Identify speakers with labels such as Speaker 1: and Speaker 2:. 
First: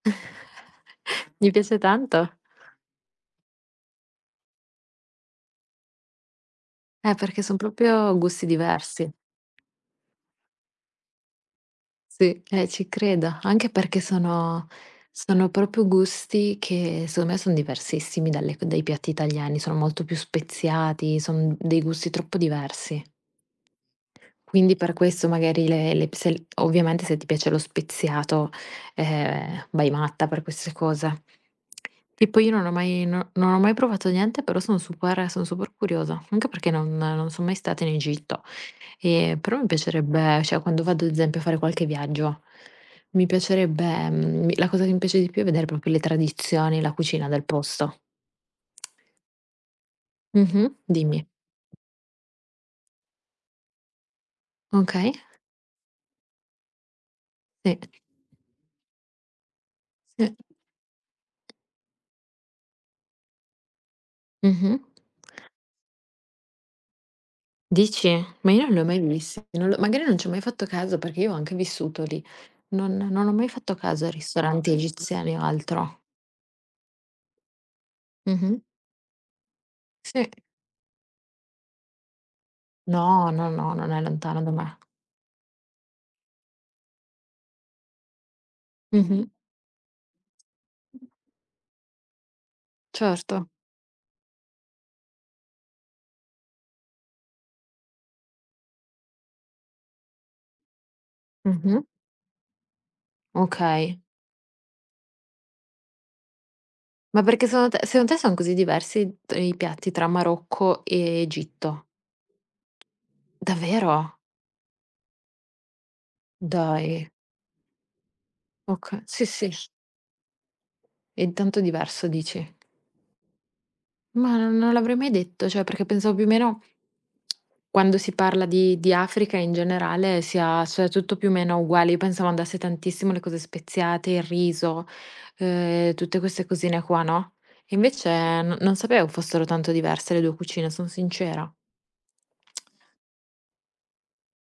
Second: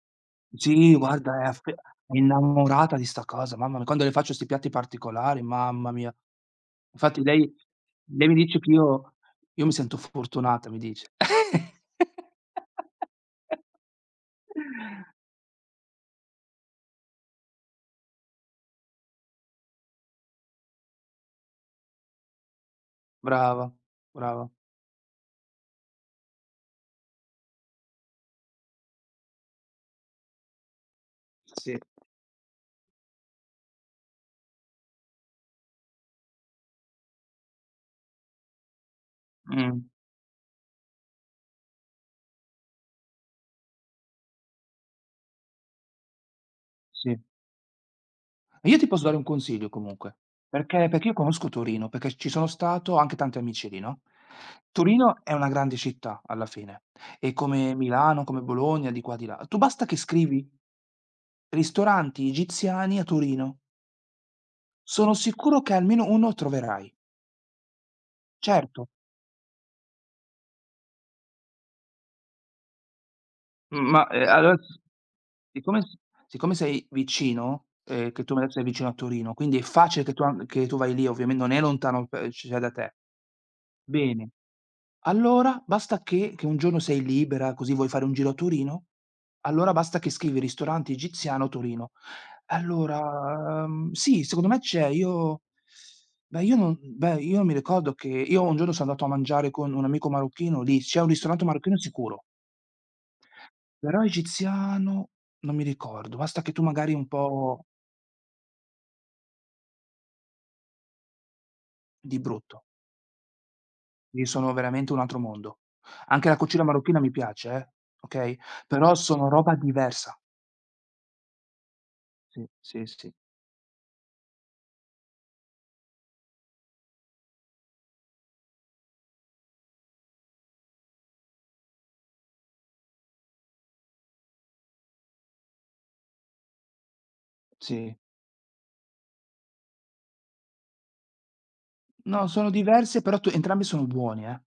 Speaker 1: Sì guarda è
Speaker 2: Gli
Speaker 1: aff è
Speaker 2: piace tanto?
Speaker 1: innamorata di sta cosa, mamma mia, quando le faccio 'sti piatti particolari, mamma mia.
Speaker 2: Eh,
Speaker 1: Infatti
Speaker 2: perché
Speaker 1: lei
Speaker 2: son proprio
Speaker 1: lei mi
Speaker 2: gusti
Speaker 1: dice che:
Speaker 2: diversi.
Speaker 1: "Io io mi sento fortunata" mi dice.
Speaker 2: Sì, eh, ci credo. Anche perché sono sono proprio gusti che secondo me son diversissimi dalle c dai piatti italiani, sono molto più speziati, son dei gusti troppo diversi.
Speaker 1: Brava, brava.
Speaker 2: Quindi per questo magari le le psel ovviamente se ti piace lo speziato, eh, vai matta per queste cose.
Speaker 1: S sì.
Speaker 2: E poi io non ho mai non non ho mai provato niente però sono super sono super curiosa, anche perché non non sono mai stata in Egitto e però mi
Speaker 1: Mh.
Speaker 2: piacerebbe, cioè, quando vado ad esempio a fare qualche viaggio, mi piacerebbe, mhmm mi la cosa che mi piace di più è vedere proprio le tradizioni, la
Speaker 1: Sì.
Speaker 2: cucina del posto.
Speaker 1: Io ti posso dare un consiglio comunque,
Speaker 2: Mh-mh.
Speaker 1: perché perché io
Speaker 2: Dimmi.
Speaker 1: conosco Torino, perché ci sono stato, ho anche tanti amici lì, no,
Speaker 2: Okay.
Speaker 1: Torino è una grande città, alla fine, e come
Speaker 2: Sì.
Speaker 1: Milano, come Bologna, di qua, di là. Tu basta che
Speaker 2: Sì.
Speaker 1: scrivi ristoranti egiziani a Torino.
Speaker 2: Mh-mh.
Speaker 1: Sono sicuro che almeno uno troverai.
Speaker 2: Dici? Ma io non l'ho
Speaker 1: Certo.
Speaker 2: mai vist non l'ho magari non ci ho mai fatto caso perché io ho anche vissuto lì. Non non ho mai fatto
Speaker 1: M ma
Speaker 2: caso a
Speaker 1: e a
Speaker 2: ristoranti
Speaker 1: s
Speaker 2: egiziani o
Speaker 1: siccome s
Speaker 2: altro.
Speaker 1: siccome sei vicino, eh, che tu mi hai detto
Speaker 2: Mh-mh.
Speaker 1: sei vicino a Torino, quindi è facile che tu
Speaker 2: Sì.
Speaker 1: an che tu vai lì, ovviamen non è lontano [unintelligible] da te.
Speaker 2: No, no, no, non è
Speaker 1: Bene.
Speaker 2: lontano da me.
Speaker 1: Allora, basta che che un giorno sei libera così vuoi fare un giro a Torino,
Speaker 2: Mh-mh.
Speaker 1: allora basta che scrivi ristorante egiziano Torino.
Speaker 2: Certo.
Speaker 1: Allora, mhmm, sì secondo me c'è, io beh io non beh io mi ricordo che io un giorno sono andato a mangiare con un amico marocchino lì, c'è un ristorante marocchino
Speaker 2: Mh-mh.
Speaker 1: sicuro.
Speaker 2: Okay.
Speaker 1: Però egiziano, non mi ricordo, basta che tu magari un
Speaker 2: Ma perché
Speaker 1: po'
Speaker 2: secondo te secondo te sono così diversi t i piatti tra Marocco e Egitto?
Speaker 1: Di brutto.
Speaker 2: Davvero?
Speaker 1: Lì sono veramente un altro mondo. Anche la cucina marocchina
Speaker 2: Dai.
Speaker 1: mi piace eh, okay? Però
Speaker 2: Okay, sì,
Speaker 1: sono
Speaker 2: sì.
Speaker 1: roba diversa.
Speaker 2: È tanto diverso
Speaker 1: Sì,
Speaker 2: dici?
Speaker 1: sì, sì.
Speaker 2: Ma non l'avrei mai detto, cioè perché pensavo più o meno quando si parla di di Africa, in generale, si ha cioè tutto più o meno uguale. Io pensavo andasse tantissimo le cose speziate, il riso, eh, tutte queste cosine qua, no, e
Speaker 1: Sì.
Speaker 2: invece non non sapevo fossero tanto diverse le 2 cucine, son sincera.
Speaker 1: No, sono diverse, però tu entrambi sono buoni, eh.